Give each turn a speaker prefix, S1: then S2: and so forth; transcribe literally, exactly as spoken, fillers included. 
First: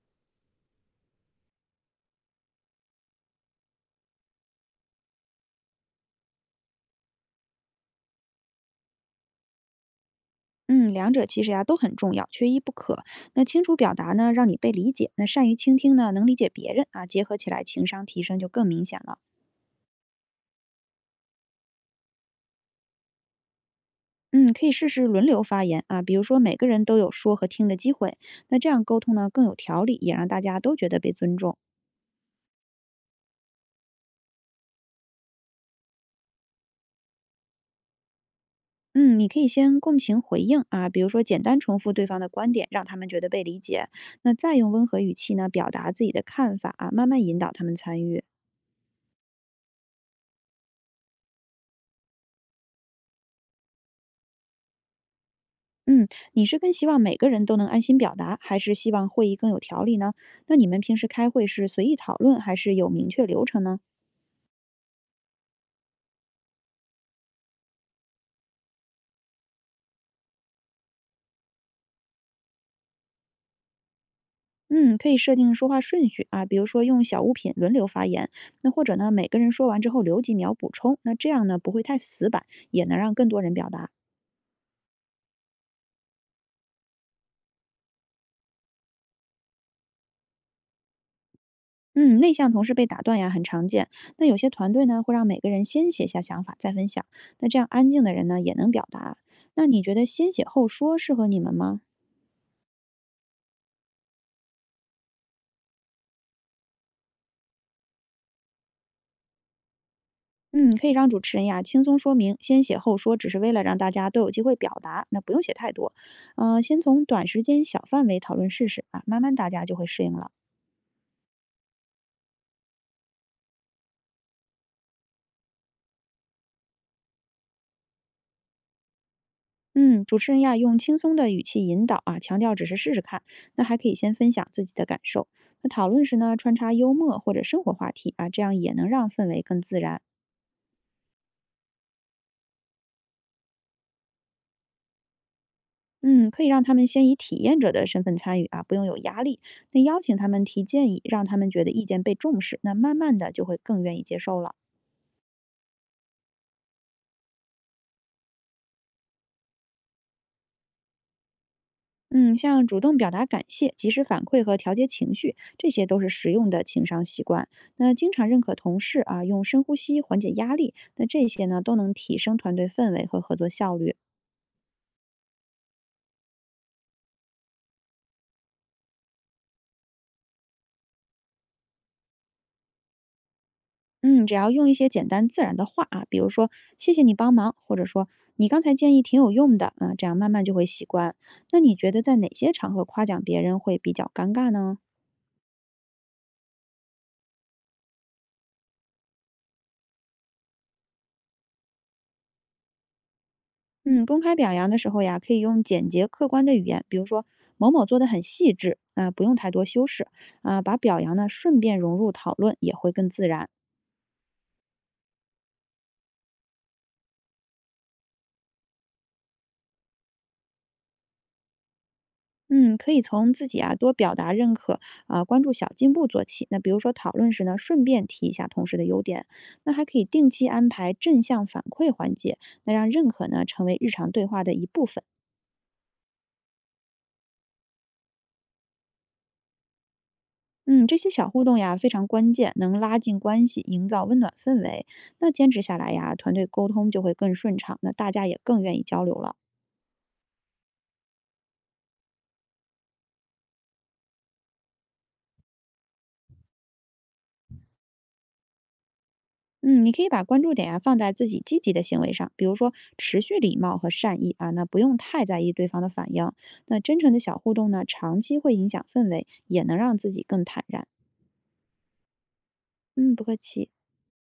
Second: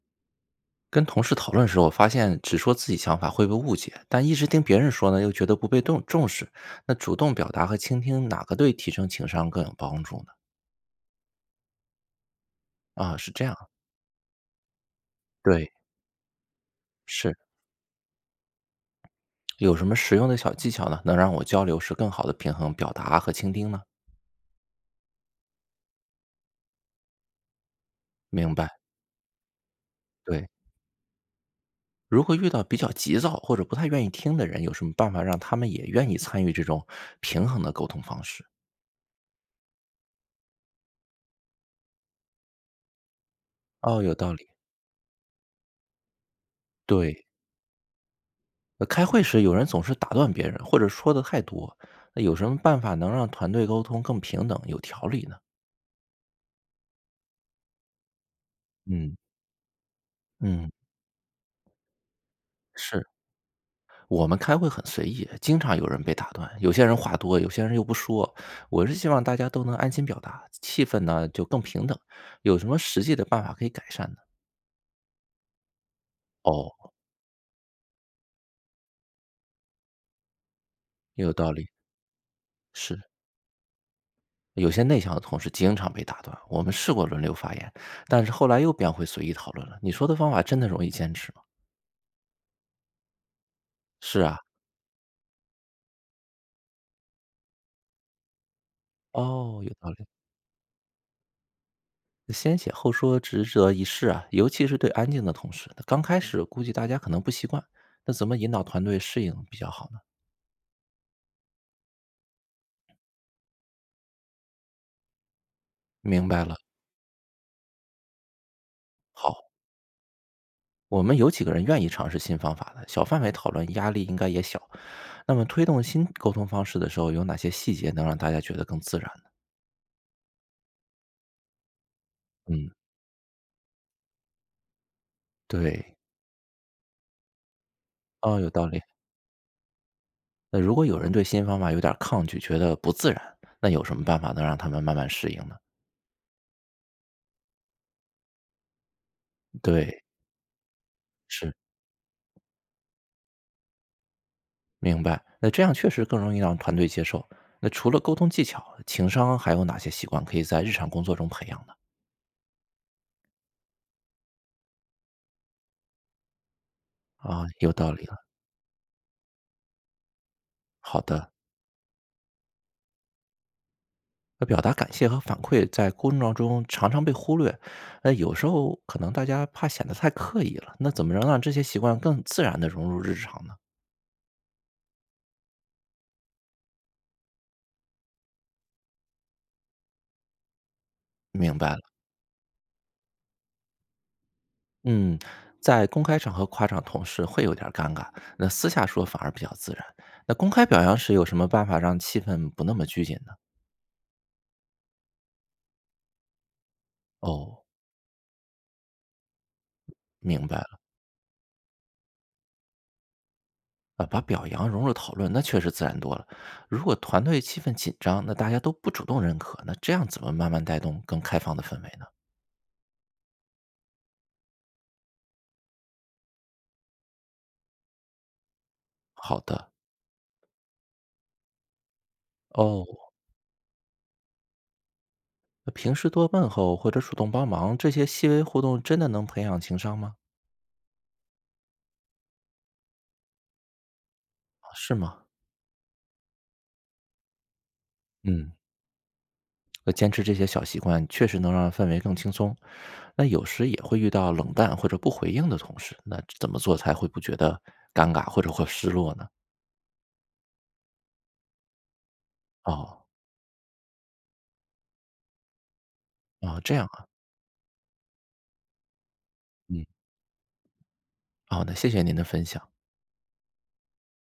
S1: 跟同事讨论时，我发现只说自己想法会被误解，但一直听别人说呢，又觉得不被重重视。那主动表达和倾听，哪个对提升情商更有帮助呢？
S2: 嗯，两者其实呀、都很重要，缺一不可。
S1: 啊，是
S2: 那
S1: 这样，
S2: 清楚表达呢，让你被理解；那善于
S1: 对，
S2: 倾听呢，能理解别人啊，结合
S1: 是
S2: 起来情商提升就更明显了。
S1: 有什么实用的小技巧呢，能让我交流时更好的平衡表达和倾听呢？
S2: 嗯，可以试试轮流发言啊，比如说每个人都有说和听的机会，
S1: 明
S2: 那这
S1: 白，
S2: 样沟通呢更有条理，也让大
S1: 对。
S2: 家都觉得被尊重。
S1: 如果遇到比较急躁或者不太愿意听的人，有什么办法让他们也愿意参与这种平衡的沟通方式？
S2: 嗯，你可以先共情回应啊，比如说简单重复对方的观点，让他们觉得被理解，
S1: 哦，有
S2: 那
S1: 道理，
S2: 再用温和语气呢表达自己的看法啊，慢慢
S1: 对。
S2: 引导他们参与。
S1: 呃，开会时有人总是打断别人，或者说的太多，那有什么办法能让团队沟通更平等、有条理呢？
S2: 嗯，你是更希望每个人都能安心表达，还是希望
S1: 嗯，
S2: 会议更有条理呢？那你
S1: 嗯，
S2: 们平时开会是随意讨论，还是有
S1: 是
S2: 明确流程呢？
S1: 我们开会很随意，经常有人被打断，有些人话多，有些人又不说。我是希望大家都能安心表达，气氛呢就更平等。有什么实际的办法可以改善呢？
S2: 嗯，可以设定说话顺序啊，比如
S1: 哦，
S2: 说用小物品轮流发言，那或者呢，每个人说完之后留几秒补充，那
S1: 也
S2: 这
S1: 有
S2: 样
S1: 道
S2: 呢
S1: 理，
S2: 不会太死板，也能
S1: 是
S2: 让更多人表达。
S1: 有些内向的同事经常被打断，我们试过轮流发言，但是后来又变回随意讨论了。你说的方法真的容易坚持吗？
S2: 嗯，内向同事被打断呀，很常见。
S1: 是
S2: 那有
S1: 啊，
S2: 些团队呢会让每个人先写下想法再分享，那这样安静的人呢也能表达。
S1: 哦，
S2: 那
S1: 有
S2: 你
S1: 道
S2: 觉得
S1: 理。
S2: 先写后说适合你们吗？
S1: 先写后说值得一试啊，尤其是对安静的同事，那刚开始估计大家可能不习惯，那怎么引导团队适应比较好呢？
S2: 嗯，可以让主持人呀轻松说明，先写后说，只是为了让大家都有机会表达，那不用写太多。
S1: 明白了，
S2: 呃，先从短时间小范围讨论试试啊，慢慢
S1: 好，
S2: 大家就会适应了。
S1: 我们有几个人愿意尝试新方法的，小范围讨论压力应该也小。那么推动新沟通方式的时候，有哪些细节能让大家觉得更自然呢？
S2: 嗯，主持人呀用轻松的语气引导啊，强调只
S1: 嗯，
S2: 是试试看，那还可以先分享自己的感受。那讨
S1: 对，
S2: 论时呢，穿插幽默或者生活话题啊，
S1: 哦，
S2: 这
S1: 有
S2: 样
S1: 道
S2: 也
S1: 理。
S2: 能让氛围更自然。
S1: 那如果有人对新方法有点抗拒，觉得不自然，那有什么办法能让他们慢慢适应呢？
S2: 嗯，可以让他们先以体验者的身份参与啊，不用有压力。那邀
S1: 对，
S2: 请他们提建议，让他们
S1: 是。
S2: 觉得意见被重视，那慢慢的就会更愿意接受了。
S1: 明白，那这样确实更容易让团队接受。那除了沟通技巧，情商还有哪些习惯可以在日常工作中培养呢？
S2: 嗯，像主动表达感谢、及时反馈和调节情绪，这些都是实用的情商习
S1: 啊，
S2: 惯。
S1: 有道
S2: 那
S1: 理
S2: 经
S1: 了。
S2: 常认可同事啊，用深呼吸缓解压力，
S1: 好
S2: 那这
S1: 的，
S2: 些呢都能提升团队氛围和合作效率。
S1: 那表达感谢和反馈在工作中常常被忽略，那有时候可能大家怕显得太刻意了。那怎么能让这些习惯更自然地融入日常呢？
S2: 嗯，只要用一些简单自然的话啊，比如说“谢谢你帮忙”，或者说“你刚才建议挺有用的”，啊，这样慢慢就会习惯。
S1: 明
S2: 那
S1: 白
S2: 你
S1: 了，
S2: 觉得在哪些场合夸奖别人会比较尴尬呢？
S1: 嗯，在公开场合夸奖同事会有点儿尴尬，那私下说反而比较自然。那公开表扬时有什么办法让气氛不那么拘谨呢？
S2: 嗯，公开表扬的时候呀，可以用简洁客观的语言，比如说
S1: 哦，
S2: 某某做的很细致，啊、不用太多修饰，
S1: 明白
S2: 啊、把
S1: 了。
S2: 表扬呢顺便融入讨论，也会更自然。
S1: 啊，把表扬融入讨论，那确实自然多了。如果团队气氛紧张，那大家都不主动认可，那这样怎么慢慢带动更开放的氛围呢？
S2: 嗯，可以从自己啊多表达认可，啊、关注小进步做起。那比如说讨论时呢，顺便提一下同事的优点。
S1: 好的，
S2: 那还可以定期安排正向反馈环节，那让认
S1: 哦，
S2: 可呢成为日常对话的一部分。
S1: 那平时多问候或者主动帮忙，这些细微互动真的能培养情商吗？
S2: 嗯，这些小互动呀非常关键，能拉近关系，营造温暖氛
S1: 啊
S2: 围。
S1: 是吗？
S2: 那坚持下来呀，团队沟通就会更顺畅，那大家也
S1: 嗯，
S2: 更愿意交流了。
S1: 那坚持这些小习惯确实能让氛围更轻松。那有时也会遇到冷淡或者不回应的同事，那怎么做才会不觉得尴尬或者会失落呢？
S2: 嗯，你可以把关注点呀放在自己积极的行为上，比如说
S1: 哦，
S2: 持续礼貌和善意啊，那不用太在意对方的反应。
S1: 哦，这
S2: 那
S1: 样
S2: 真
S1: 啊，
S2: 诚的小互动呢，长期会影响氛围，也能
S1: 嗯，
S2: 让自己更坦然。
S1: 哦，那谢谢您的分享。
S2: 嗯，不客气。